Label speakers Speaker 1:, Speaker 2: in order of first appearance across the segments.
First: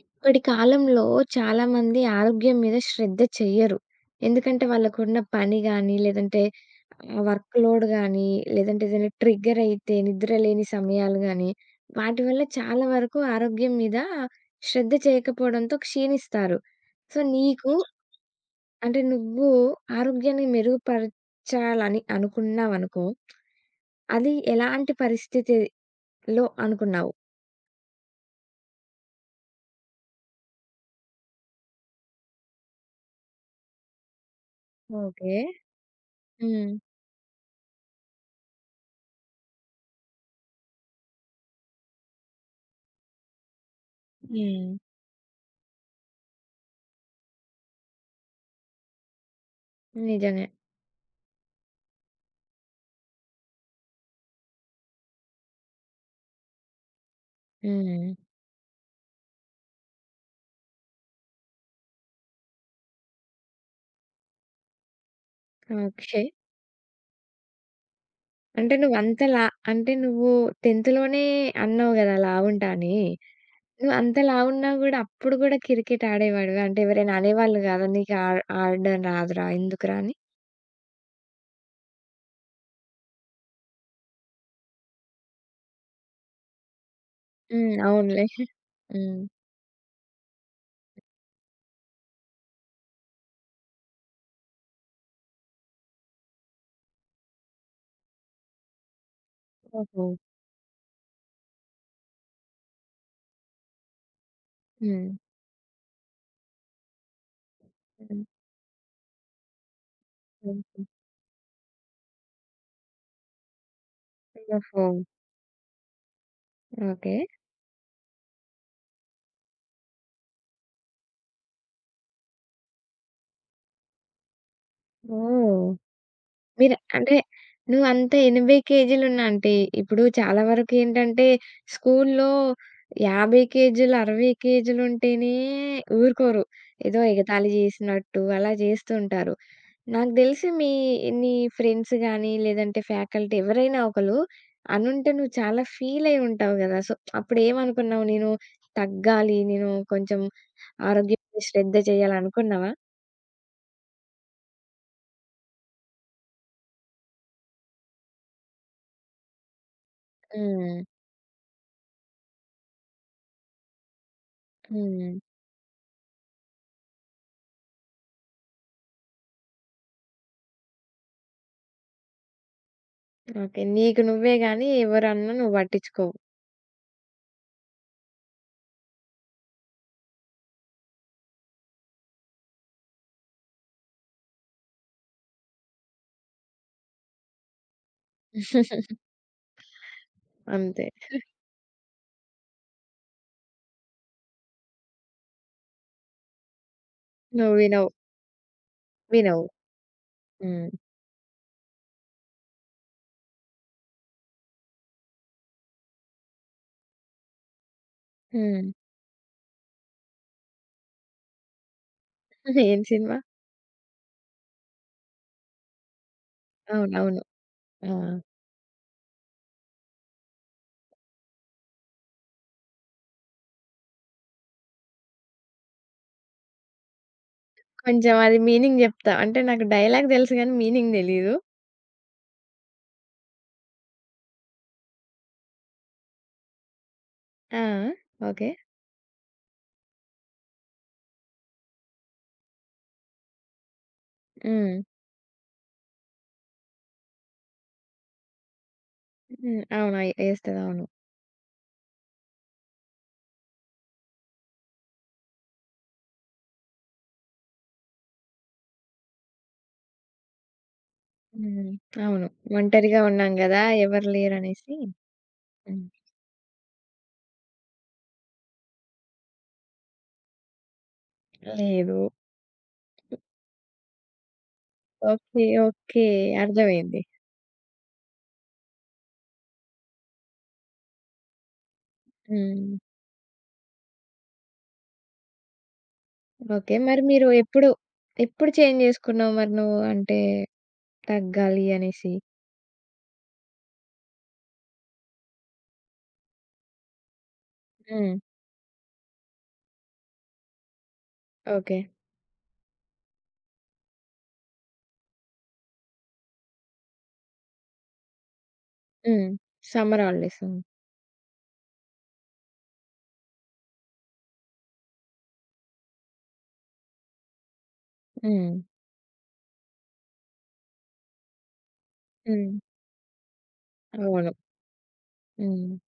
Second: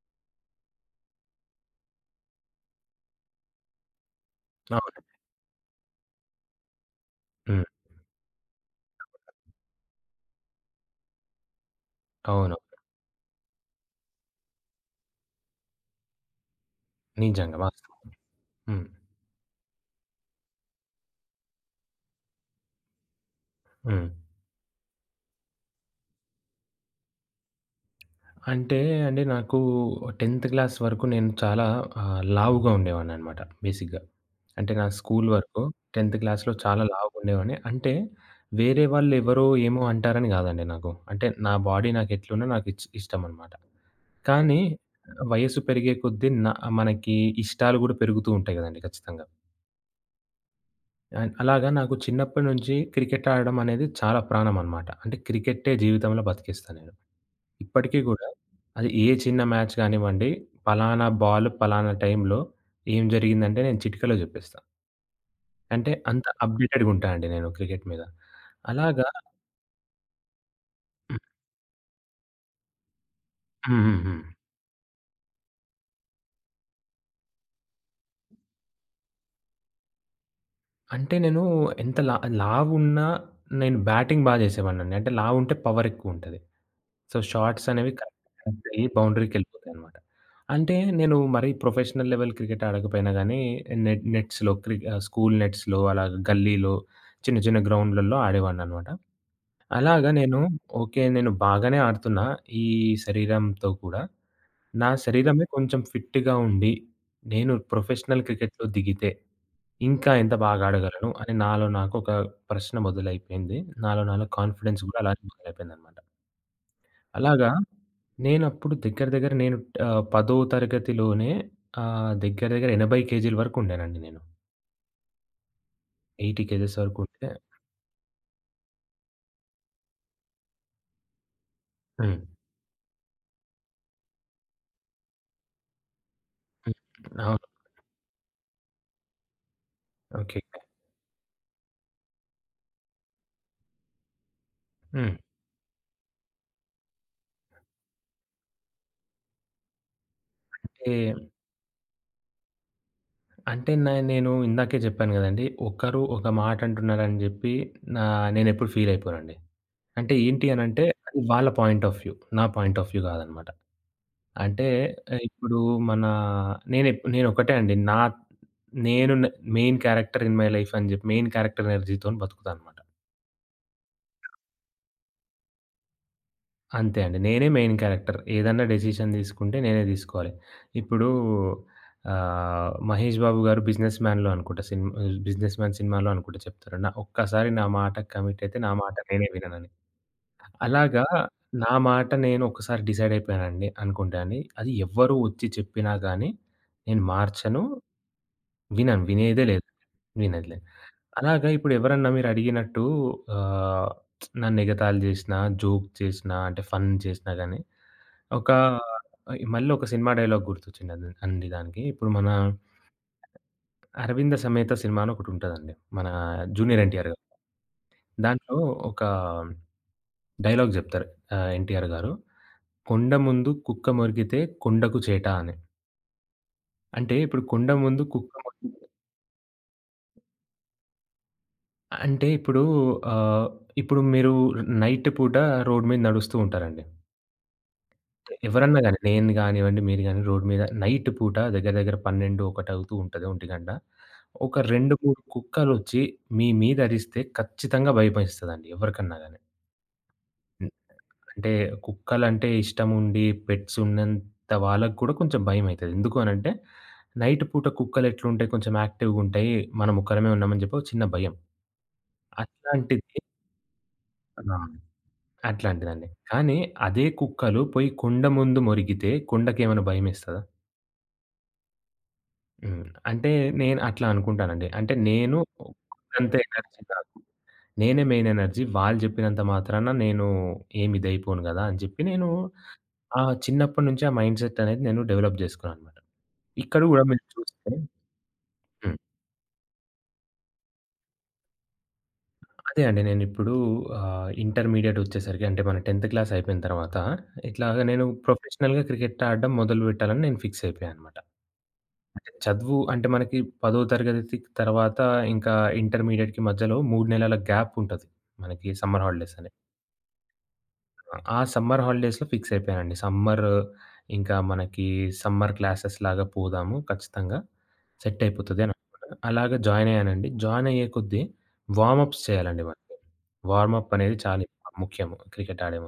Speaker 1: ఇప్పటి కాలంలో చాలామంది ఆరోగ్యం మీద శ్రద్ధ చెయ్యరు. ఎందుకంటే
Speaker 2: అవును.
Speaker 1: వాళ్ళకున్న పని గాని, లేదంటే వర్క్
Speaker 2: హ్మ్.
Speaker 1: లోడ్ గాని, లేదంటే ఏదైనా ట్రిగ్గర్ అయితే నిద్ర లేని సమయాలు గాని, వాటి వల్ల
Speaker 2: అవును.
Speaker 1: చాలా వరకు ఆరోగ్యం మీద శ్రద్ధ చేయకపోవడంతో క్షీణిస్తారు. సో,
Speaker 2: నిజంగా
Speaker 1: నీకు
Speaker 2: వాస్తవం. హ్మ్.
Speaker 1: అంటే నువ్వు ఆరోగ్యాన్ని మెరుగుపరచాలని అనుకున్నావనుకో,
Speaker 2: హ్మ్.
Speaker 1: అది ఎలాంటి పరిస్థితిలో అనుకున్నావు?
Speaker 2: అంటే అండి నాకు 10థ్ క్లాస్ వరకు నేను చాలా లావుగా ఉండేవాడిననమాట బేసిక్‌గా. అంటే నా స్కూల్
Speaker 1: ఓకే.
Speaker 2: వరకు 10థ్ క్లాస్‌లో
Speaker 1: హ్మ్.
Speaker 2: చాలా లావుగా ఉండేవాడిని. అంటే వేరే వాళ్ళెవరో ఏమో అంటారని గాదండి నాకు. అంటే నా బాడీ నాకెట్లున్నా నాకు ఇష్టమనమాట. కానీ
Speaker 1: హ్మ్.
Speaker 2: వయస్సు పెరిగే కొద్దీ నా మనకి ఇష్టాలు గూడా పెరుగుతూ ఉంటాయి గదండీ ఖచ్చితంగా.
Speaker 1: నిజమే.
Speaker 2: అండ్ అలాగా నాకు చిన్నప్పటి నుంచి క్రికెట్ ఆడడం అనేది చాలా ప్రాణం అనమాట. అంటే క్రికెట్టే జీవితంలో బతికేస్తా నేను. ఇప్పటికీ
Speaker 1: హ్మ్.
Speaker 2: గూడా అది ఏ చిన్న మ్యాచ్ గానివ్వండి, పలానా బాల్ పలానా టైంలో ఏం జరిగిందంటే నేను చిటికలో జెప్పేస్తా. అంటే
Speaker 1: ఓకే.
Speaker 2: అంత అప్‌డేటెడ్‌గా ఉంటా అండి నేను క్రికెట్ మీద.
Speaker 1: అంటే
Speaker 2: అలాగా
Speaker 1: నువ్వంత లా అంటే నువ్వు 10థ్
Speaker 2: హ్మ్.
Speaker 1: లోనే అన్నావు గదా! లావుంటా అని.
Speaker 2: హ్మ్. హ్మ్.
Speaker 1: నువ్వంత
Speaker 2: హ్మ్.
Speaker 1: లావున్నా గూడా అప్పుడు గూడా క్రికెట్ ఆడేవాడివా? అంటే ఎవరైనా అనేవాళ్ళు గాదా? నీకు ఆడడం రాదురా, ఎందుకురా అని?
Speaker 2: అంటే నేను ఎంత లా లావున్నా నేను బ్యాటింగ్ బా చేసేవాడినండి. అంటే లావుంటే పవర్ ఎక్కువుంటది. సో, షాట్స్
Speaker 1: హ్మ్.
Speaker 2: అనేవి
Speaker 1: అవునులే.
Speaker 2: కరెక్ట్ కరెక్ట్ అయ్యి
Speaker 1: హ్మ్.
Speaker 2: బౌండరీకెళ్ళిపోతాయనమాట. అంటే నేను మరీ ప్రొఫెషనల్ లెవెల్ క్రికెట్ ఆడకపోయినా గానీ నెట్స్‌లో స్కూల్ నెట్స్‌లో అలా గల్లీలో చిన్న చిన్న గ్రౌండ్‌లలో ఆడేవాడిననమాట.
Speaker 1: ఓహో!
Speaker 2: అలాగా నేను ఓకే. నేను బాగానే ఆడుతున్నా ఈ శరీరంతో కూడా. నా
Speaker 1: హ్మ్.
Speaker 2: శరీరమే కొంచెం ఫిట్‌గా ఉండి నేను ప్రొఫెషనల్
Speaker 1: హ్మ్.
Speaker 2: క్రికెట్‌లో దిగితే ఇంకా ఎంత బాగా ఆడగలను అని నాలో నాకు ఒక ప్రశ్న మొదలైపోయింది. నాలో నాలో కాన్ఫిడెన్స్
Speaker 1: ఓహో!
Speaker 2: గూడా అలానే మొదలైపోయిందనమాట.
Speaker 1: ఓకే.
Speaker 2: అలాగా నేనప్పుడు దగ్గర దగ్గర నేను 10థ్ తరగతిలోనే దగ్గర దగ్గర 80 కేజీల వరకు ఉండానండి నేను.
Speaker 1: ఓహ్!
Speaker 2: 80
Speaker 1: మీరు
Speaker 2: కేజెస్ వరకు
Speaker 1: అంటే
Speaker 2: ఉంటే
Speaker 1: నువ్వంత 80 కేజీలున్నా అంటే, ఇప్పుడు చాలా వరకేంటంటే
Speaker 2: హ్మ్.
Speaker 1: స్కూల్లో 50 కేజీలు, 60 కేజీలుంటేనే ఊరుకోరు.
Speaker 2: హ్మ్.
Speaker 1: ఏదో
Speaker 2: అవును.
Speaker 1: ఎగతాళి జేసినట్టు అలా జేస్తూ ఉంటారు. నాకు
Speaker 2: ఓకే.
Speaker 1: దెలిసి మీ నీ ఫ్రెండ్స్ గానీ, లేదంటే ఫ్యాకల్టీ ఎవరైనా ఒకళ్ళు అనుంటే
Speaker 2: హ్మ్.
Speaker 1: నువ్వు చాలా ఫీలయ్యి ఉంటావు గదా! సో, అప్పుడేమనుకున్నావు? నేను తగ్గాలి, నేను కొంచెం
Speaker 2: ఏ
Speaker 1: ఆరోగ్యం మీద శ్రద్ధ చేయాలనుకున్నావా?
Speaker 2: అంటే నేను ఇందాకే జెప్పాను గదండీ! ఒకరు ఒక మాట అంటున్నారని జెప్పి నా నేనెప్పుడు ఫీల్ అయిపోనండి. అంటే ఏంటి
Speaker 1: హ్మ్.
Speaker 2: అనంటే అది వాళ్ళ పాయింట్ ఆఫ్ వ్యూ. నా పాయింట్ ఆఫ్ వ్యూ గాదనమాట. అంటే
Speaker 1: హ్మ్.
Speaker 2: ఇప్పుడు మన నేనొకటే అండి. నా నేను న main character in my life అని జెప్పి మెయిన్ క్యారెక్టర్ ఎనర్జీతోని బతుకుతా అనమాట.
Speaker 1: ఓకే. నీకు నువ్వే గాని ఎవరన్నా నువ్వు పట్టించుకోవు.
Speaker 2: అంతే అండి. నేనే మెయిన్ క్యారెక్టర్. ఏదన్నా డెసిషన్ తీసుకుంటే నేనే తీసుకోవాలి. ఇప్పుడు 'మహేష్ బాబు' గారు 'బిజినెస్ మ్యాన్‌లో' అనుకుంటా సినిమా 'బిజినెస్ మ్యాన్' సినిమాలో అనుకుంటా చెప్తారు. నా ఒక్కసారి నా మాటకు కమిట్ అయితే నా మాట నేనే విననని.
Speaker 1: అంతే.
Speaker 2: అలాగా నా మాట నేను ఒకసారి డిసైడ్ అయిపోయానండి అనుకుంటే అండి, అది ఎవ్వరు ఒచ్చి చెప్పినా గాని నేను
Speaker 1: నువ్వు
Speaker 2: మార్చను.
Speaker 1: వినవు.
Speaker 2: వినను. వినేదే
Speaker 1: వినవు.
Speaker 2: లేదు. వినేదిలే.
Speaker 1: హ్మ్.
Speaker 2: అలాగా ఇప్పుడెవరన్నా మీరడిగినట్టు ఆహ్, నన్నెగతాళి జేసినా, జోక్ చేసినా, అంటే ఫన్ చేసినా గానీ, ఒక
Speaker 1: హ్మ్.
Speaker 2: మళ్ళీ ఒక సినిమా డైలాగ్ గుర్తొచ్చిందండి అండి అండి దానికి. ఇప్పుడు మన
Speaker 1: ఏం సినిమా?
Speaker 2: 'అరవింద సమేత' సినిమా అని ఒకటుంటదండి. మన జూనియర్ ఎన్టీఆర్ గారు.
Speaker 1: అవునవును. ఆ!
Speaker 2: దాంట్లో ఒక డైలాగ్ జెప్తారు ఎన్టీఆర్ గారు. "కొండ ముందు కుక్క మొరికితే కొండకు చేట" అని. అంటే ఇప్పుడు కొండ ముందు
Speaker 1: కొంచెం
Speaker 2: కుక్క
Speaker 1: అది
Speaker 2: మొరి
Speaker 1: మీనింగ్ జెప్తా. అంటే నాకు డైలాగ్ దెలుసు గానీ మీనింగ్ దెలీదు.
Speaker 2: అంటే ఇప్పుడు ఆహ్, ఇప్పుడు మీరు నైట్ పూట రోడ్ మీద నడుస్తూ ఉంటారండి.
Speaker 1: ఆ! ఆ! ఓకే.
Speaker 2: ఎవరన్నా గాని నేను గానివ్వండి, మీరు గాని రోడ్ మీద నైట్ పూట దగ్గర దగ్గర 12, 1 అవుతూ ఉంటది. ఒంటిగంట. ఒక
Speaker 1: హ్మ్.
Speaker 2: 2, 3 కుక్కలొచ్చి మీ మీద అరిస్తే ఖచ్చితంగా భయమేస్తదండి ఎవరికన్నా గాని.
Speaker 1: హ్మ్. అవును. అయి ఏస్తది.
Speaker 2: హ్మ్.
Speaker 1: అవును.
Speaker 2: అంటే కుక్కలంటే ఇష్టముండి పెట్స్ ఉన్నంత వాళ్ళకి కూడా కొంచెం భయమైతది. ఎందుకు అనంటే నైట్ పూట కుక్కలెట్లుంటాయి కొంచెం యాక్టివ్‌గుంటాయి. మనం ఒక్కరమే ఉన్నామని చెప్పి ఒక చిన్న భయం.
Speaker 1: హ్మ్. అవును. ఒంటరిగా
Speaker 2: అట్లాంటిది
Speaker 1: ఉన్నాం గదా! ఎవరు
Speaker 2: ఆ!
Speaker 1: లేరనేసి హ్మ్.
Speaker 2: అట్లాంటిదండి. కానీ అదే కుక్కలు పోయి కొండ ముందు మొరిగితే కొండకేమైనా భయమేస్తదా?
Speaker 1: లేదు.
Speaker 2: హ్మ్. అంటే నేను అట్లా అనుకుంటానండి. అంటే నేను
Speaker 1: ఓకే. ఓకే.
Speaker 2: అంత ఎనర్జీ
Speaker 1: అర్థమైంది.
Speaker 2: కాదు. నేనే మెయిన్ ఎనర్జీ. వాళ్ళు చెప్పినంత మాత్రాన నేను ఏమి ఇదైపోను గదా! అని చెప్పి నేను
Speaker 1: హ్మ్.
Speaker 2: ఆ చిన్నప్పటి నుంచి ఆ మైండ్‌సెట్ అనేది నేను డెవలప్ జేసుకున్నాననమాట.
Speaker 1: ఓకే.
Speaker 2: ఇక్కడ
Speaker 1: మరి
Speaker 2: గూడా మీరు
Speaker 1: మీరు ఎప్పుడు,
Speaker 2: చూస్తే
Speaker 1: ఎప్పుడు చేంజ్
Speaker 2: హ్మ్.
Speaker 1: జేసుకున్నావు మరి నువ్వు? అంటే తగ్గాలి అనేసి.
Speaker 2: అదే అండి. నేనిప్పుడు ఇంటర్మీడియేట్ వచ్చేసరికి అంటే మన 10థ్ క్లాస్ అయిపోయిన తర్వాత ఇట్లాగ నేను
Speaker 1: హ్మ్.
Speaker 2: ప్రొఫెషనల్‌గా క్రికెట్ ఆడడం మొదలు పెట్టాలని నేను ఫిక్స్ అయిపోయాననమాట.
Speaker 1: ఓకే.
Speaker 2: అంటే చదువు అంటే మనకి 10థ్ తరగతి తర్వాత ఇంకా ఇంటర్మీడియేట్‌కి మధ్యలో 3 నెలల గ్యాప్ ఉంటది. మనకి సమ్మర్
Speaker 1: హ్మ్.
Speaker 2: హాలిడేస్ అని.
Speaker 1: Summer holidays. హ్మ్.
Speaker 2: ఆ సమ్మర్ హాలిడేస్‌లో ఫిక్స్ అయిపోయానండి. సమ్మర్ ఇంకా మనకి సమ్మర్ క్లాసెస్ లాగా పోదాము ఖచ్చితంగా. సెట్
Speaker 1: హ్మ్.
Speaker 2: అయిపోతది అని అనుకున్నాను. అలాగా జాయిన్ అయ్యానండి. జాయిన్ అయ్యే కొద్దీ వార్మ్ అప్స్
Speaker 1: హ్మ్.
Speaker 2: చేయాలండి మనకి. వార్మ్ అప్ అనేది
Speaker 1: అవును.
Speaker 2: చాలా ముఖ్యము క్రికెట్
Speaker 1: హ్మ్.
Speaker 2: ఆడే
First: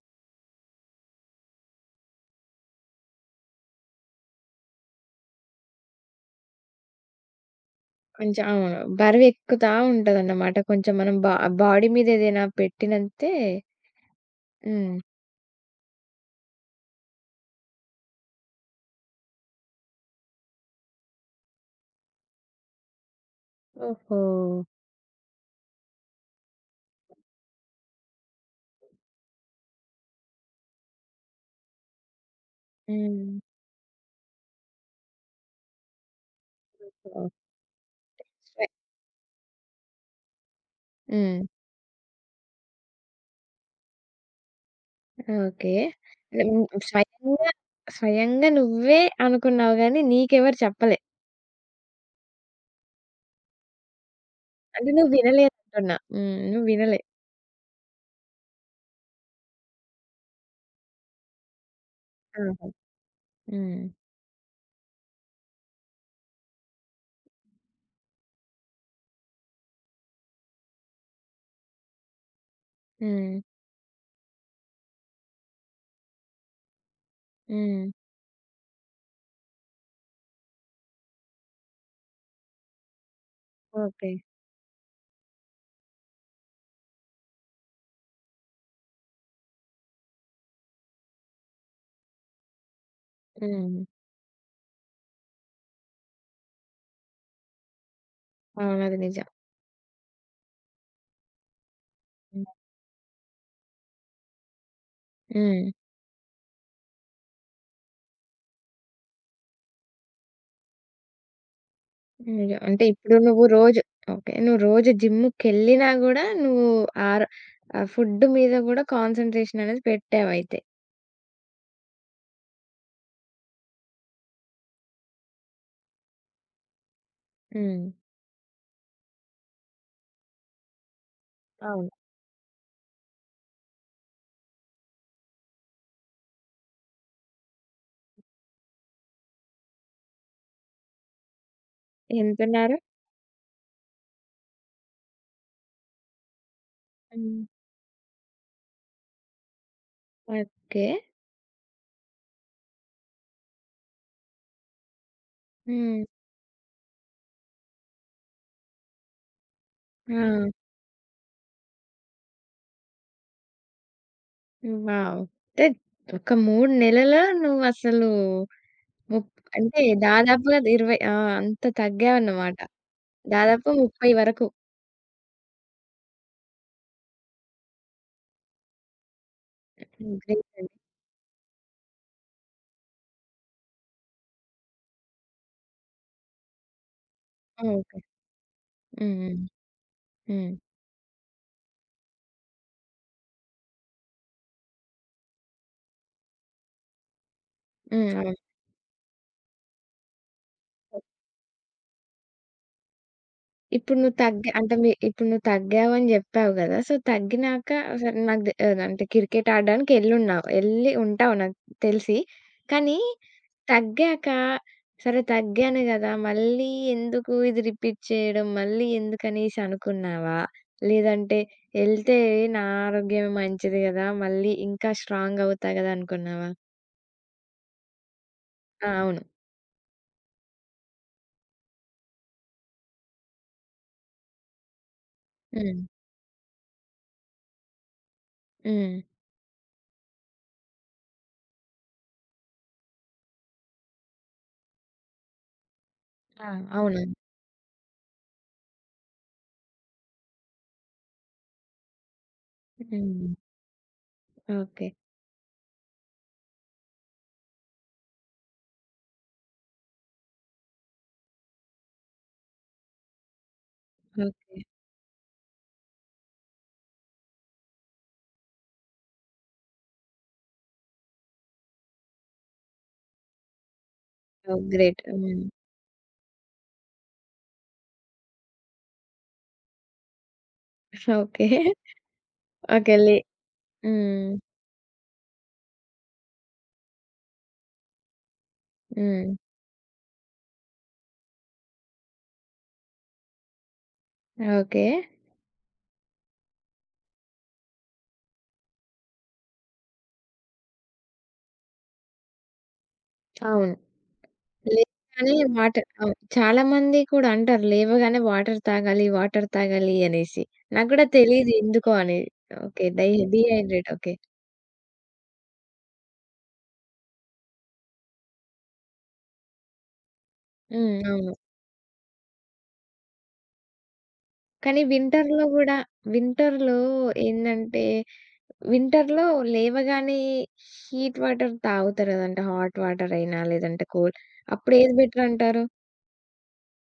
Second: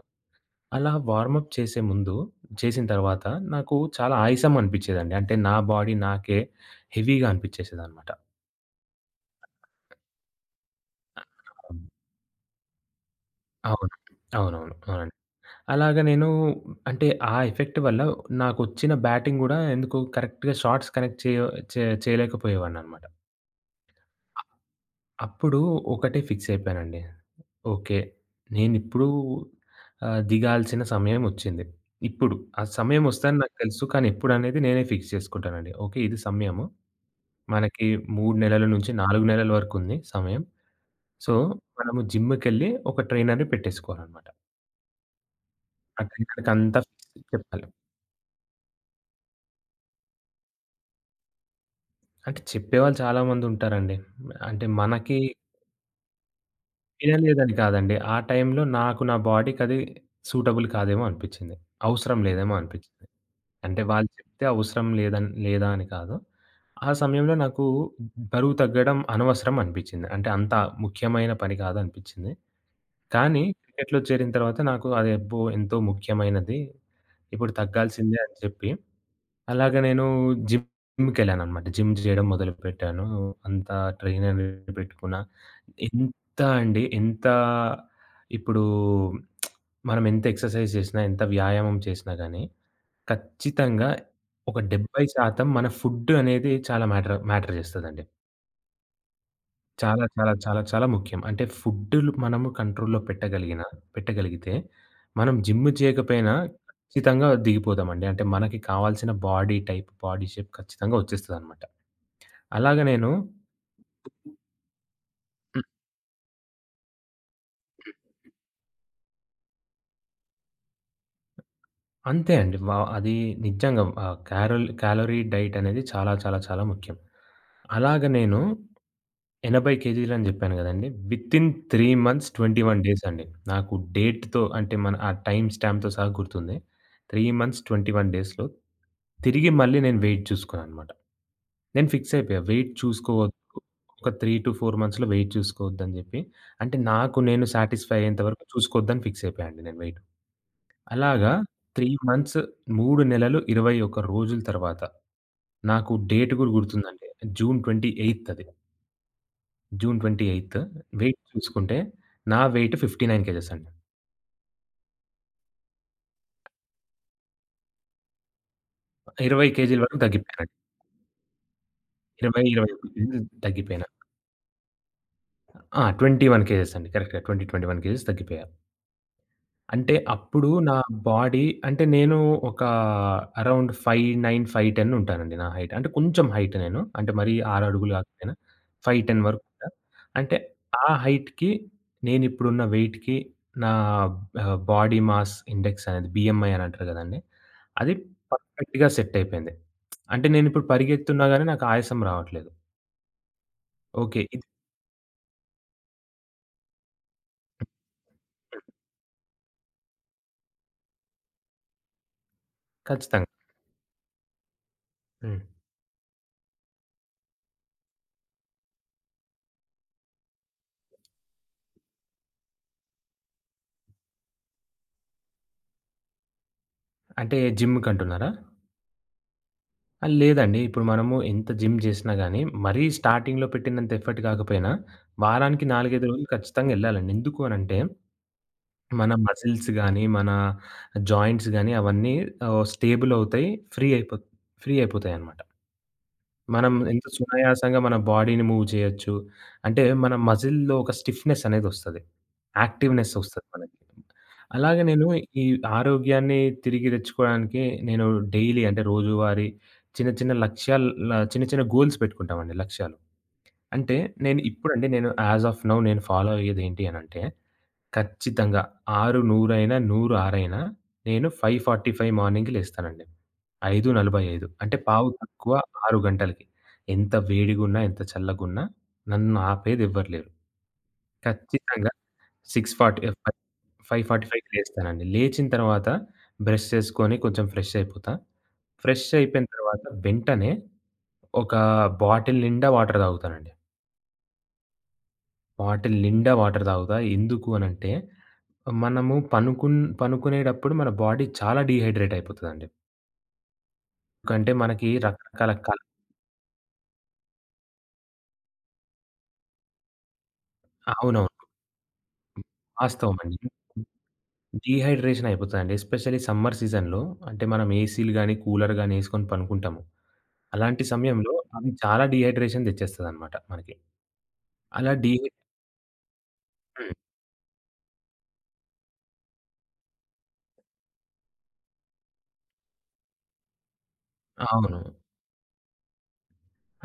Speaker 2: అలా వార్మప్ చేసే ముందు చేసిన తర్వాత నాకు చాలా ఆయాసం అనిపిచ్చేదండి. అంటే నా బాడీ నాకే హెవీగా అనిపిచ్చేసేదనమాట.
Speaker 1: కొంచెం అవును. బరువెక్కుతా ఉంటదన్నమాట. కొంచెం మనం బా
Speaker 2: అవును.
Speaker 1: బాడీ మీద ఏదైనా పెట్టినంతే
Speaker 2: అవును. అవునవును.
Speaker 1: హ్మ్.
Speaker 2: అవునండి. అలాగ నేను అంటే ఆ ఎఫెక్ట్ వల్ల నాకొచ్చిన బ్యాటింగ్ గూడా ఎందుకో కరెక్ట్‌గా షాట్స్ కనెక్ట్ చేయలేకపోయేవాడిననమాట.
Speaker 1: ఓహో!
Speaker 2: అప్పుడు ఒకటే ఫిక్స్ అయిపోయానండి. ఓకే. నేనిప్పుడు దిగాల్సిన సమయం ఒచ్చింది. ఇప్పుడు. ఆ సమయం
Speaker 1: హ్మ్.
Speaker 2: ఒస్తదని నాకు తెలుసు. కానీ ఎప్పుడనేది నేనే ఫిక్స్ చేసుకుంటానండి. ఓకే. ఇది సమయము.
Speaker 1: ఓహో!
Speaker 2: మనకి 3 నెలల
Speaker 1: స్వే
Speaker 2: నుంచి 4 నెలల వరకుంది సమయం. సో,
Speaker 1: హ్మ్.
Speaker 2: మనము జిమ్‌కెళ్ళి ఒక ట్రైనర్‌ని పెట్టేసుకోవాలనమాట.
Speaker 1: ఓకే.
Speaker 2: ఆ
Speaker 1: హ్మ్.
Speaker 2: ట్రైనర్‌కంతా ఫిక్స్
Speaker 1: స్వయంగా,
Speaker 2: చెప్పాలి.
Speaker 1: స్వయంగా నువ్వే అనుకున్నావు గానీ, నీకెవరు చెప్పలే.
Speaker 2: అంటే చెప్పేవాళ్ళు చాలా మందుంటారండి. అంటే
Speaker 1: అంటే నువ్వు
Speaker 2: మనకి
Speaker 1: వినలేదంటున్నా. హ్మ్. నువ్వు వినలే.
Speaker 2: వినలేదని కాదండి. ఆ టైంలో నాకు నా బాడీకది సూటబుల్ కాదేమో అనిపిచ్చింది. అవసరం లేదేమో
Speaker 1: ఆహా!
Speaker 2: అనిపిచ్చింది. అంటే
Speaker 1: హ్మ్.
Speaker 2: వాళ్ళు చెప్తే అవసరం లేదని లేదా అని కాదు. ఆ సమయంలో నాకు బరువు తగ్గడం అనవసరం అనిపిచ్చింది. అంటే అంత ముఖ్యమైన పని కాదనిపిచ్చింది.
Speaker 1: హ్మ్.
Speaker 2: కానీ క్రికెట్‌లో చేరిన తర్వాత నాకు అది అబ్బో! ఎంతో ముఖ్యమైనది. ఇప్పుడు
Speaker 1: హ్మ్.
Speaker 2: తగ్గాల్సిందే అని చెప్పి, అలాగ నేను జిమ్‌కెళ్ళాననమాట. జిమ్ చేయడం మొదలుపెట్టాను. అంత
Speaker 1: ఓకే.
Speaker 2: ట్రైనర్ పెట్టుకున్నా. ఎంత అండి ఎంత ఇప్పుడు మనం ఎంత ఎక్సర్సైజ్ చేసినా, ఎంత వ్యాయామం చేసినా గాని,
Speaker 1: హ్మ్.
Speaker 2: ఖచ్చితంగా ఒక 70% మన ఫుడ్ అనేది చాలా మ్యాటర్ మ్యాటర్ చేస్తదండి.
Speaker 1: అవును. అది నిజం.
Speaker 2: చాలా, చాలా, చాలా, చాలా ముఖ్యం. అంటే ఫుడ్‌లు
Speaker 1: హ్మ్.
Speaker 2: మనము కంట్రోల్‌లో పెట్టగలిగితే, మనం జిమ్
Speaker 1: హ్మ్.
Speaker 2: చేయకపోయినా ఖచ్చితంగా దిగిపోతామండి. అంటే మనకి కావాల్సిన బాడీ టైప్, బాడీ షేప్ ఖచ్చితంగా వచ్చేస్తదనమాట.
Speaker 1: నిజం.
Speaker 2: అలాగ
Speaker 1: అంటే
Speaker 2: నేను
Speaker 1: ఇప్పుడు నువ్వు రోజు ఓకే. నువ్వు రోజు
Speaker 2: హ్మ్.
Speaker 1: జిమ్‌కెళ్ళినా గూడా నువ్వు ఆర్ ఫుడ్ మీద గూడా కాన్సంట్రేషన్ అనేది పెట్టావయితే.
Speaker 2: అంతే అండి. వ అది నిజంగా ఆహ్, క్యారల్ క్యాలరీ డైట్ అనేది చాలా, చాలా, చాలా ముఖ్యం.
Speaker 1: హ్మ్.
Speaker 2: అలాగ నేను 80 కేజీలని జెప్పాను గదండీ. వితిన్ 3
Speaker 1: అవును.
Speaker 2: మంత్స్ 21 డేస్ అండి. నాకు డేట్‌తో అంటే మన ఆ టైమ్ స్టాంప్‌తో సహా గుర్తుంది. 3 మంత్స్ 21 డేస్‌లో తిరిగి మళ్ళీ నేను వెయిట్ చూసుకున్నాననమాట. నేను ఫిక్స్ అయిపోయా. వెయిట్
Speaker 1: ఎంతున్నారు?
Speaker 2: చూసుకోవద్దు. ఒక 3-4 మంత్స్‌లో వెయిట్ చూసుకోవద్దని జెప్పి, అంటే నాకు
Speaker 1: హ్మ్.
Speaker 2: నేను సాటిస్ఫై అయ్యేంత వరకు చూసుకోవద్దని ఫిక్స్ అయిపోయా అండి నేను వెయిట్.
Speaker 1: ఓకే.
Speaker 2: అలాగా 3 మంత్స్ 3 నెలలు 21 రోజుల తర్వాత నాకు
Speaker 1: హ్మ్.
Speaker 2: డేట్ గూడా గుర్తుందండి. జూన్ 28 అది. జూన్ 28
Speaker 1: ఆ!
Speaker 2: వెయిట్ చూసుకుంటే నా వెయిట్ 59 కేజెస్ అండి.
Speaker 1: వావ్! అంటే ఒక 3 నెలల నువ్వసలు ముప్
Speaker 2: 20 కేజీల
Speaker 1: అంటే
Speaker 2: వరకు తగ్గిపోయానండి.
Speaker 1: దాదాపుగా 20 ఆ! అంత
Speaker 2: 20,
Speaker 1: తగ్గావన్నమాట.
Speaker 2: 21 కేజీలు
Speaker 1: దాదాపు
Speaker 2: తగ్గిపోయాను.
Speaker 1: 30 వరకు.
Speaker 2: ఆ! 21 కేజెస్ అండి. కరెక్ట్‌గా 20, 21 కేజెస్ తగ్గిపోయా. అంటే
Speaker 1: హ్మ్. గ్రేట్
Speaker 2: అప్పుడు
Speaker 1: అండి.
Speaker 2: నా బాడీ అంటే నేను ఒక అరౌండ్ 5'9", 5'10" ఉంటానండి నా హైట్. అంటే కొంచెం హైట్ నేను. అంటే మరీ 6 అడుగులు
Speaker 1: ఓకే.
Speaker 2: కాకపోయినా
Speaker 1: హ్మ్.
Speaker 2: 5'10"
Speaker 1: హ్మ్.
Speaker 2: వరకు ఉంటా. అంటే
Speaker 1: హ్మ్.
Speaker 2: ఆ హైట్‌కి నేనిప్పుడున్న వెయిట్‌కి నా బాడీ మాస్ ఇండెక్స్ అనేది బిఎంఐ అని అంటారు కదండీ! అది
Speaker 1: హ్మ్. అవును.
Speaker 2: పర్ఫెక్ట్‌గా సెట్ అయిపోయింది. అంటే నేనిప్పుడు పరిగెత్తుతున్నా గాని నాకు ఆయాసం రావట్లేదు.
Speaker 1: ఇప్పుడు నువ్వు
Speaker 2: ఓకే. ఇది
Speaker 1: తగ్గి అంటే మీ ఇప్పుడు నువ్వు తగ్గావని జెప్పావు గదా! సో, తగ్గినాక సరే నాకు అంటే క్రికెట్ ఆడడానికి ఎళ్ళున్నావు. ఎళ్ళి ఉంటావు నాకు తెలిసి. కానీ
Speaker 2: ఖచ్చితంగా.
Speaker 1: తగ్గాక సరే
Speaker 2: హ్మ్.
Speaker 1: తగ్గాను గదా! మళ్ళీ ఎందుకు ఇది రిపీట్ చేయడం, మళ్ళీ ఎందుకనేసి అనుకున్నావా? లేదంటే ఎళ్తే నా ఆరోగ్యమే మంచిది గదా! మళ్ళీ ఇంకా స్ట్రాంగ్ అవుతా గదా! అనుకున్నావా?
Speaker 2: అంటే జిమ్‌కంటున్నారా?
Speaker 1: ఆ! అవును.
Speaker 2: ఆ! లేదండి. ఇప్పుడు మనము ఎంత జిమ్ జేసినా గాని మరీ స్టార్టింగ్‌లో పెట్టినంత ఎఫర్ట్ కాకపోయినా వారానికి
Speaker 1: హ్మ్.
Speaker 2: 4, 5 రోజులు ఖచ్చితంగా ఎళ్ళాలండి. ఎందుకు అనంటే
Speaker 1: హ్మ్.
Speaker 2: మన మసిల్స్ గాని, మన జాయింట్స్ గాని అవన్నీ స్టేబుల్ అవుతాయి. ఫ్రీ అయిపో ఫ్రీ అయిపోతాయన్నమాట.
Speaker 1: ఆ!
Speaker 2: మనం
Speaker 1: అవునా?
Speaker 2: ఎంత సునాయాసంగా మన బాడీని మూవ్ చేయొచ్చు. అంటే మన మజిల్‌లో ఒక స్టిఫ్‌నెస్ అనేదొస్తది. యాక్టివ్‌నెస్
Speaker 1: హ్మ్.
Speaker 2: ఒస్తది మనకి. అలాగే
Speaker 1: ఓకే.
Speaker 2: నేను ఈ ఆరోగ్యాన్ని తిరిగి తెచ్చుకోవడానికి నేను డైలీ అంటే రోజువారీ చిన్న చిన్న లక్ష్యాలు ల చిన్న చిన్న గోల్స్ పెట్టుకుంటామండి లక్ష్యాలు. అంటే నేను
Speaker 1: ఓకే.
Speaker 2: ఇప్పుడండి నేను యాస్ ఆఫ్ నౌ నేను ఫాలో అయ్యేదేంటి అనంటే ఖచ్చితంగా. 6:100 100:06 నేను 5:45 మార్నింగ్ లేస్తానండి. 5:45
Speaker 1: ఓహ్!
Speaker 2: అంటే
Speaker 1: గ్రేట్.
Speaker 2: పావు
Speaker 1: హ్మ్.
Speaker 2: తక్కువ 6 గంటలకి. ఎంత వేడిగున్నా, ఎంత చల్లగున్నా నన్ను ఆపేదెవ్వరు లేరు.
Speaker 1: ఓకే.
Speaker 2: ఖచ్చితంగా
Speaker 1: ఓకే.
Speaker 2: 6:40
Speaker 1: లే
Speaker 2: ఆహ్, ఫై
Speaker 1: హ్మ్.
Speaker 2: 5:45కి లేస్తానండి. లేచిన తర్వాత బ్రష్ చేసుకొని కొంచెం ఫ్రెష్ అయిపోతా. ఫ్రెష్
Speaker 1: హ్మ్.
Speaker 2: అయిపోయిన తర్వాత వెంటనే ఒక బాటిల్ నిండా వాటర్ తాగుతానండి.
Speaker 1: ఓకే.
Speaker 2: బాటిల్ నిండా వాటర్ తాగుతా. ఎందుకు అనంటే మనము పనుకునేటప్పుడు మన బాడీ చాలా డీహైడ్రేట్ అయిపోతదండి.
Speaker 1: అవును.
Speaker 2: ఎందుకంటే మనకి
Speaker 1: లేవగానే
Speaker 2: రకరకాల కల్
Speaker 1: వాటర్ అవును. చాలామంది కూడా అంటారు లేవగానే వాటర్ తాగాలి, వాటర్ తాగాలి అనేసి. నాకు కూడా
Speaker 2: అవునవును.
Speaker 1: తెలీదు ఎందుకో అని. ఓకే.
Speaker 2: వాస్తవం అండి.
Speaker 1: Dehydrate okay.
Speaker 2: డీహైడ్రేషన్ అయిపోతదండి. ఎస్పెషల్లీ సమ్మర్ సీజన్‌లో అంటే మనం ఏసీలు గాని, కూలర్ గాని ఏసుకొని పనుకుంటాము. అలాంటి
Speaker 1: హ్మ్. అవును.
Speaker 2: సమయంలో అవి చాలా డీహైడ్రేషన్ తెచ్చేస్తదనమాట మనకి.
Speaker 1: కానీ
Speaker 2: అలా డీ
Speaker 1: వింటర్‌లో గూడా వింటర్‌లో
Speaker 2: హ్మ్.
Speaker 1: ఏందంటే, వింటర్‌లో లేవగానే హీట్ వాటర్ తాగుతారు గదండీ! హాట్ వాటర్ అయినా లేదంటే కూల్ అప్పుడు
Speaker 2: అవును.
Speaker 1: ఏది బెటర్ అంటారు?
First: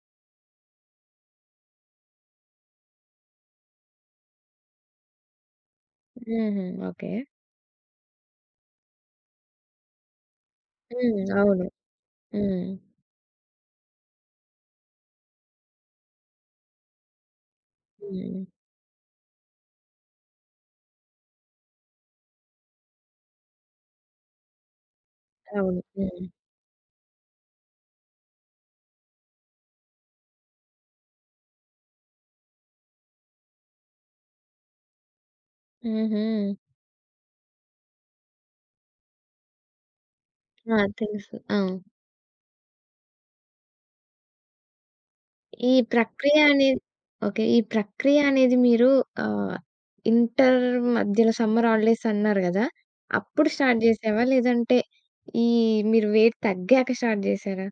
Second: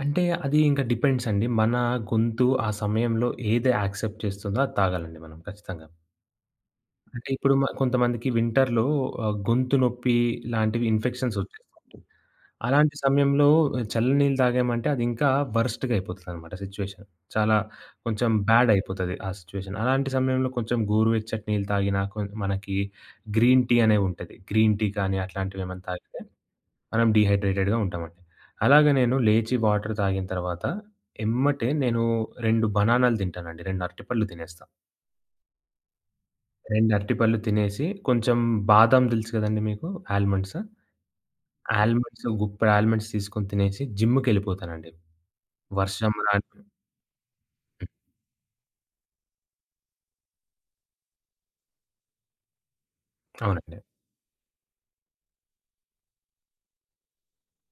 Speaker 2: అంటే అది ఇంకా డిపెండ్స్ అండి. మన గొంతు ఆ సమయంలో ఏది యాక్సెప్ట్ చేస్తుందో అది తాగాలండి మనం ఖచ్చితంగా.
Speaker 1: హుహు. ఓకే.
Speaker 2: అంటే ఇప్పుడు మ కొంతమందికి వింటర్‌లో గొంతు నొప్పి లాంటివి
Speaker 1: హ్మ్.
Speaker 2: ఇన్ఫెక్షన్స్
Speaker 1: అవును.
Speaker 2: వచ్చేస్తుంటాయి.
Speaker 1: హ్మ్.
Speaker 2: అలాంటి సమయంలో ఆ, చల్ల నీళ్ళు తాగామంటే అది ఇంకా వర్స్ట్‌గా అయిపోతదనమాట సిట్యుయేషన్. చాలా కొంచెం
Speaker 1: హ్మ్.
Speaker 2: బ్యాడ్ అయిపోతది ఆ సిట్యుయేషన్. అలాంటి సమయంలో కొంచెం గోరువెచ్చటి నీళ్ళు తాగినా కొం మనకి గ్రీన్ టీ అనేవుంటది. గ్రీన్ టీ కానీ
Speaker 1: అవును.
Speaker 2: అట్లాంటివేమన్నా తాగితే
Speaker 1: హ్మ్.
Speaker 2: మనం డీహైడ్రేటెడ్‌గా ఉంటామండి. అలాగే నేను లేచి వాటర్ తాగిన తర్వాత ఎమ్మటే నేను 2 బనానాలు తింటానండి. 2 అరటిపళ్ళు తినేస్తాను.
Speaker 1: హుహు.
Speaker 2: 2 అరటిపళ్ళు తినేసి, కొంచెం బాదాం తెలుసు కదండీ మీకు ఆల్మండ్స్.
Speaker 1: ఆ! తెలుసు. ఆ!
Speaker 2: ఆల్మండ్స్ గుప్పెడు ఆల్మండ్స్ తీసుకొని తినేసి జిమ్‌కెళ్ళిపోతానండి.
Speaker 1: ఈ
Speaker 2: వర్షం
Speaker 1: ప్రక్రియ
Speaker 2: రాని
Speaker 1: అనేది ఓకే. ఈ ప్రక్రియ అనేది మీరు ఆహ్, ఇంటర్ మధ్యలో సమ్మర్ హాలిడేస్ అన్నారు గదా! అప్పుడు
Speaker 2: అవునండి.
Speaker 1: స్టార్ట్ జేసావా? లేదంటే ఈ మీరు వెయిట్ తగ్గాక స్టార్ట్ జేసారా?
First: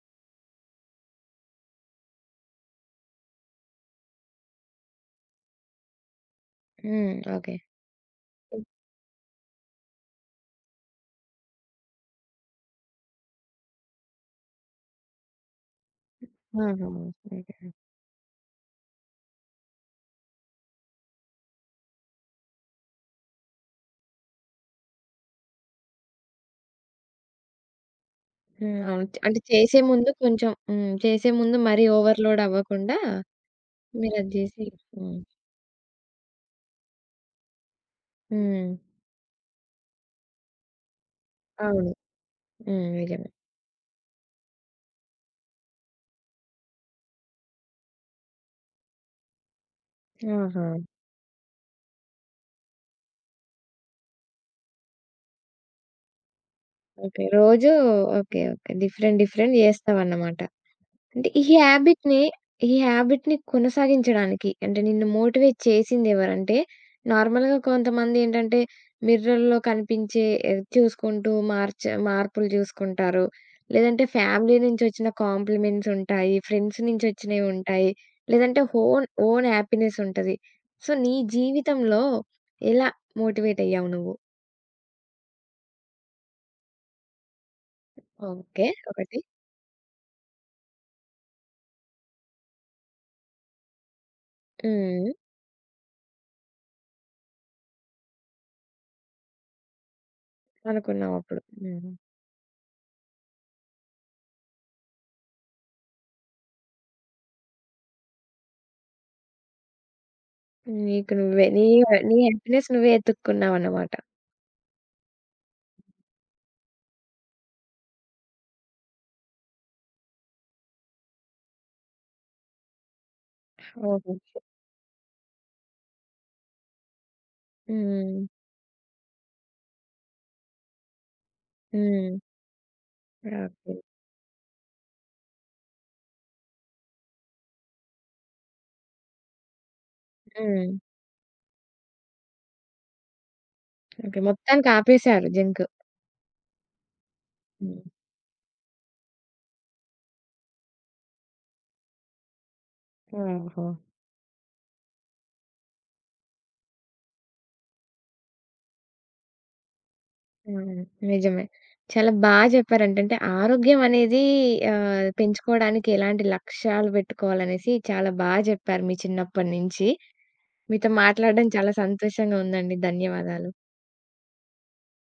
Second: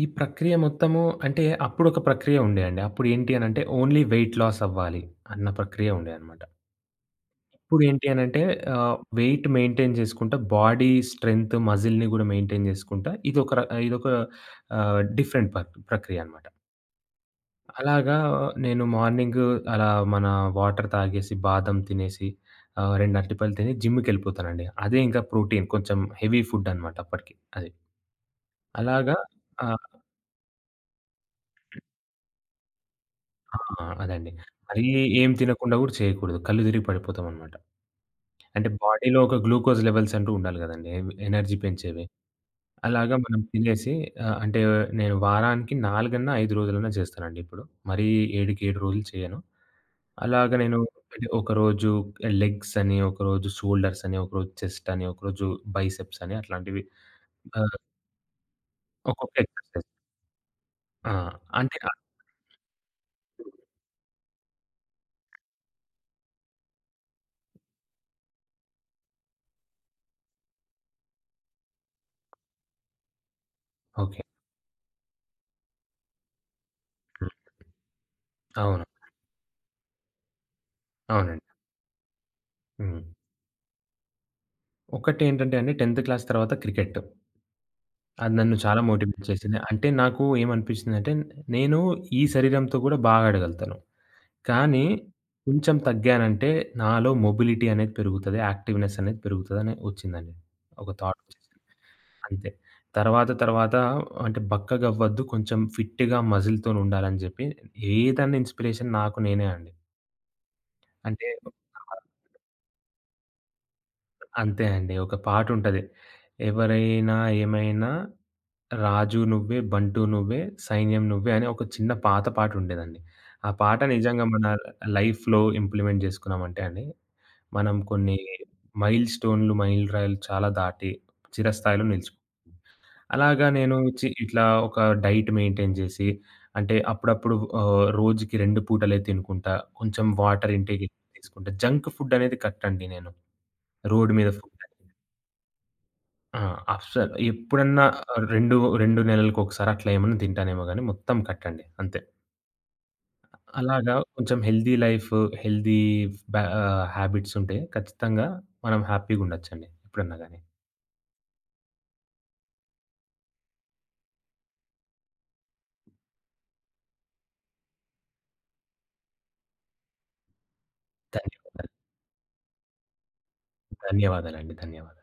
Speaker 2: ఈ ప్రక్రియ మొత్తము అంటే అప్పుడొక ప్రక్రియ ఉండే అండి. అప్పుడేంటి అనంటే ఓన్లీ వెయిట్ లాస్ అవ్వాలి అన్న ప్రక్రియ ఉండేదనమాట.
Speaker 1: హ్మ్. ఓకే.
Speaker 2: ఇప్పుడేంటి అనంటే వెయిట్ మెయింటైన్ చేసుకుంటా, బాడీ స్ట్రెంత్, మజిల్‌ని గూడా మెయింటైన్ చేసుకుంటా. ఇదొక డిఫరెంట్ ప్రక్రియ అనమాట.
Speaker 1: ఆహా! ఓకే.
Speaker 2: అలాగా నేను మార్నింగు అలా మన వాటర్ తాగేసి, బాదం తినేసి, 2 అరటిపళ్ళు తిని జిమ్‌కెళ్ళిపోతానండి. అదే ఇంకా ప్రోటీన్ కొంచెం హెవీ ఫుడ్ అనమాట అప్పటికి అది.
Speaker 1: హ్మ్. అవును.
Speaker 2: అలాగా
Speaker 1: అంటే చేసే
Speaker 2: ఆహ్,
Speaker 1: ముందు కొంచెం హ్మ్. చేసే ముందు మరీ ఓవర్‌లోడ్ అవ్వకుండా
Speaker 2: ఆ!
Speaker 1: మీరది
Speaker 2: అదండి.
Speaker 1: జేసి
Speaker 2: మరీ
Speaker 1: హ్మ్.
Speaker 2: ఏం తినకుండా గూడా చేయకూడదు. కళ్ళు తిరిగి పడిపోతామనమాట. అంటే
Speaker 1: హ్మ్.
Speaker 2: బాడీలో ఒక గ్లూకోజ్ లెవెల్స్ అంటూ ఉండాలి గదండీ! ఎనర్జీ
Speaker 1: అవును.
Speaker 2: పెంచేవి.
Speaker 1: హ్మ్.
Speaker 2: అలాగా
Speaker 1: నిజమే.
Speaker 2: మనం తినేసి అంటే నేను వారానికి 4 అన్నా, 5 రోజులన్నా చేస్తానండి ఇప్పుడు. మరీ 7కి 7 రోజులు చేయను. అలాగ
Speaker 1: ఆహా!
Speaker 2: నేను అంటే ఒకరోజు లెగ్స్ అని, ఒకరోజు షోల్డర్స్ అని, ఒకరోజు చెస్ట్ అని, ఒకరోజు బైసెప్స్ అని అట్లాంటివి
Speaker 1: ఓకే. రోజూ
Speaker 2: ఆహ్,
Speaker 1: ఓకే. ఓకే. డిఫరెంట్
Speaker 2: ఒక్కొక్క
Speaker 1: డిఫరెంట్
Speaker 2: ఎక్సర్సైజ్.
Speaker 1: జేస్తావన్నమాట.
Speaker 2: ఆ!
Speaker 1: అంటే ఈ
Speaker 2: అంటే
Speaker 1: హాబిట్‌ని ఈ హాబిట్‌ని కొనసాగించడానికి అంటే నిన్ను మోటివేట్ చేసిందెవరంటే నార్మల్‌గా కొంతమందేంటంటే మిర్రర్‌లో కనిపించే చూసుకుంటూ మార్పులు జూసుకుంటారు. లేదంటే
Speaker 2: ఓకే.
Speaker 1: ఫ్యామిలీ నుంచొచ్చిన కాంప్లిమెంట్స్ ఉంటాయి. ఫ్రెండ్స్
Speaker 2: హ్మ్.
Speaker 1: నుంచొచ్చినయి ఉంటాయి. లేదంటే
Speaker 2: అవును.
Speaker 1: ఓన్ హ్యాపీనెస్ ఉంటది. సో, నీ
Speaker 2: అవునండి.
Speaker 1: జీవితంలో ఎలా
Speaker 2: హ్మ్.
Speaker 1: మోటివేట్ అయ్యావు నువ్వు?
Speaker 2: ఒకటేంటంటే అండి 10థ్ క్లాస్ తర్వాత క్రికెట్. అది నన్ను
Speaker 1: ఓకే.
Speaker 2: చాలా
Speaker 1: ఒకటి.
Speaker 2: మోటివేట్ చేసింది. అంటే నాకు ఏమనిపించిందంటే నేను ఈ శరీరంతో కూడా బాగా ఆడగలుగుతాను. కానీ
Speaker 1: హ్మ్.
Speaker 2: కొంచెం తగ్గానంటే నాలో మొబిలిటీ అనేది పెరుగుతది. యాక్టివ్‌నెస్ అనేది పెరుగుతదని ఒచ్చిందండి. ఒక థాట్
Speaker 1: అనుకున్నావప్పుడు.
Speaker 2: ఒచ్చేసింది.
Speaker 1: హ్మ్.
Speaker 2: అంతే. తర్వాత తర్వాత అంటే బక్కగవ్వద్దు కొంచెం ఫిట్‌గా మజిల్‌తోనుండాలని జెప్పి ఏదన్నా ఇన్‌స్పిరేషన్ నాకు నేనే అండి.
Speaker 1: నీకు
Speaker 2: అంటే
Speaker 1: నువ్వే నీ నీ హ్యాపీనెస్ నువ్వే ఎతుక్కున్నావన్నమాట.
Speaker 2: అంతే అండి. ఒక పాటుంటది. ఎవరైనా ఏమైనా రాజు నువ్వే, బంటు నువ్వే, సైన్యం నువ్వే అని ఒక చిన్న పాత పాటుండేదండి. ఆ పాట
Speaker 1: ఓహో!
Speaker 2: నిజంగా మన లైఫ్‌లో ఇంప్లిమెంట్ జేసుకున్నామంటే అండి మనం
Speaker 1: హ్మ్.
Speaker 2: కొన్ని మైల్ స్టోన్‌లు, మైలు రాయిలు చాలా దాటి చిరస్థాయిలో
Speaker 1: హ్మ్.
Speaker 2: నిలిచిపోయాం. అలాగా నేను
Speaker 1: ఓకే.
Speaker 2: చి ఇట్లా ఒక డైట్ మెయింటైన్ చేసి, అంటే అప్పుడప్పుడు రోజుకి 2 పూటలే తినుకుంటా, కొంచెం వాటర్
Speaker 1: హ్మ్.
Speaker 2: ఇంటేక్ ఎక్కువ తీసుకుంటా. జంక్ ఫుడ్ అనేది కట్ అండి నేను. Road
Speaker 1: okay.
Speaker 2: మీద ఫుడ్
Speaker 1: మొత్తానికి ఆపేశారు జంక్.
Speaker 2: ఆ! అస్సలు
Speaker 1: హ్మ్.
Speaker 2: ఎప్పుడన్నా ఆహ్, 2, 2 నెలలకొకసారి అట్లా ఏమన్నా తింటానేమో గానీ మొత్తం కట్ అండి అంతే.
Speaker 1: ఓహో!
Speaker 2: అలాగా కొంచెం హెల్తీ లైఫ్, హెల్తీ బ హ్యాబిట్స్ ఉంటే ఖచ్చితంగా మనం హ్యాపీ‌గుండొచ్చండి ఎప్పుడన్నా గాని.
Speaker 1: హ్మ్. నిజమే. చాలా బా చెప్పారంటే అంటే ఆరోగ్యం అనేది పెంచుకోవడానికి ఎలాంటి లక్ష్యాలు పెట్టుకోవాలనేసి చాలా బా చెప్పారు మీ చిన్నప్పటి నుంచి. మీతో మాట్లాడడం
Speaker 2: ధన్యవాదాలు.
Speaker 1: చాలా సంతోషంగా ఉందండి. ధన్యవాదాలు.
Speaker 2: ధన్యవాదాలండి. ధన్యవాదాలు.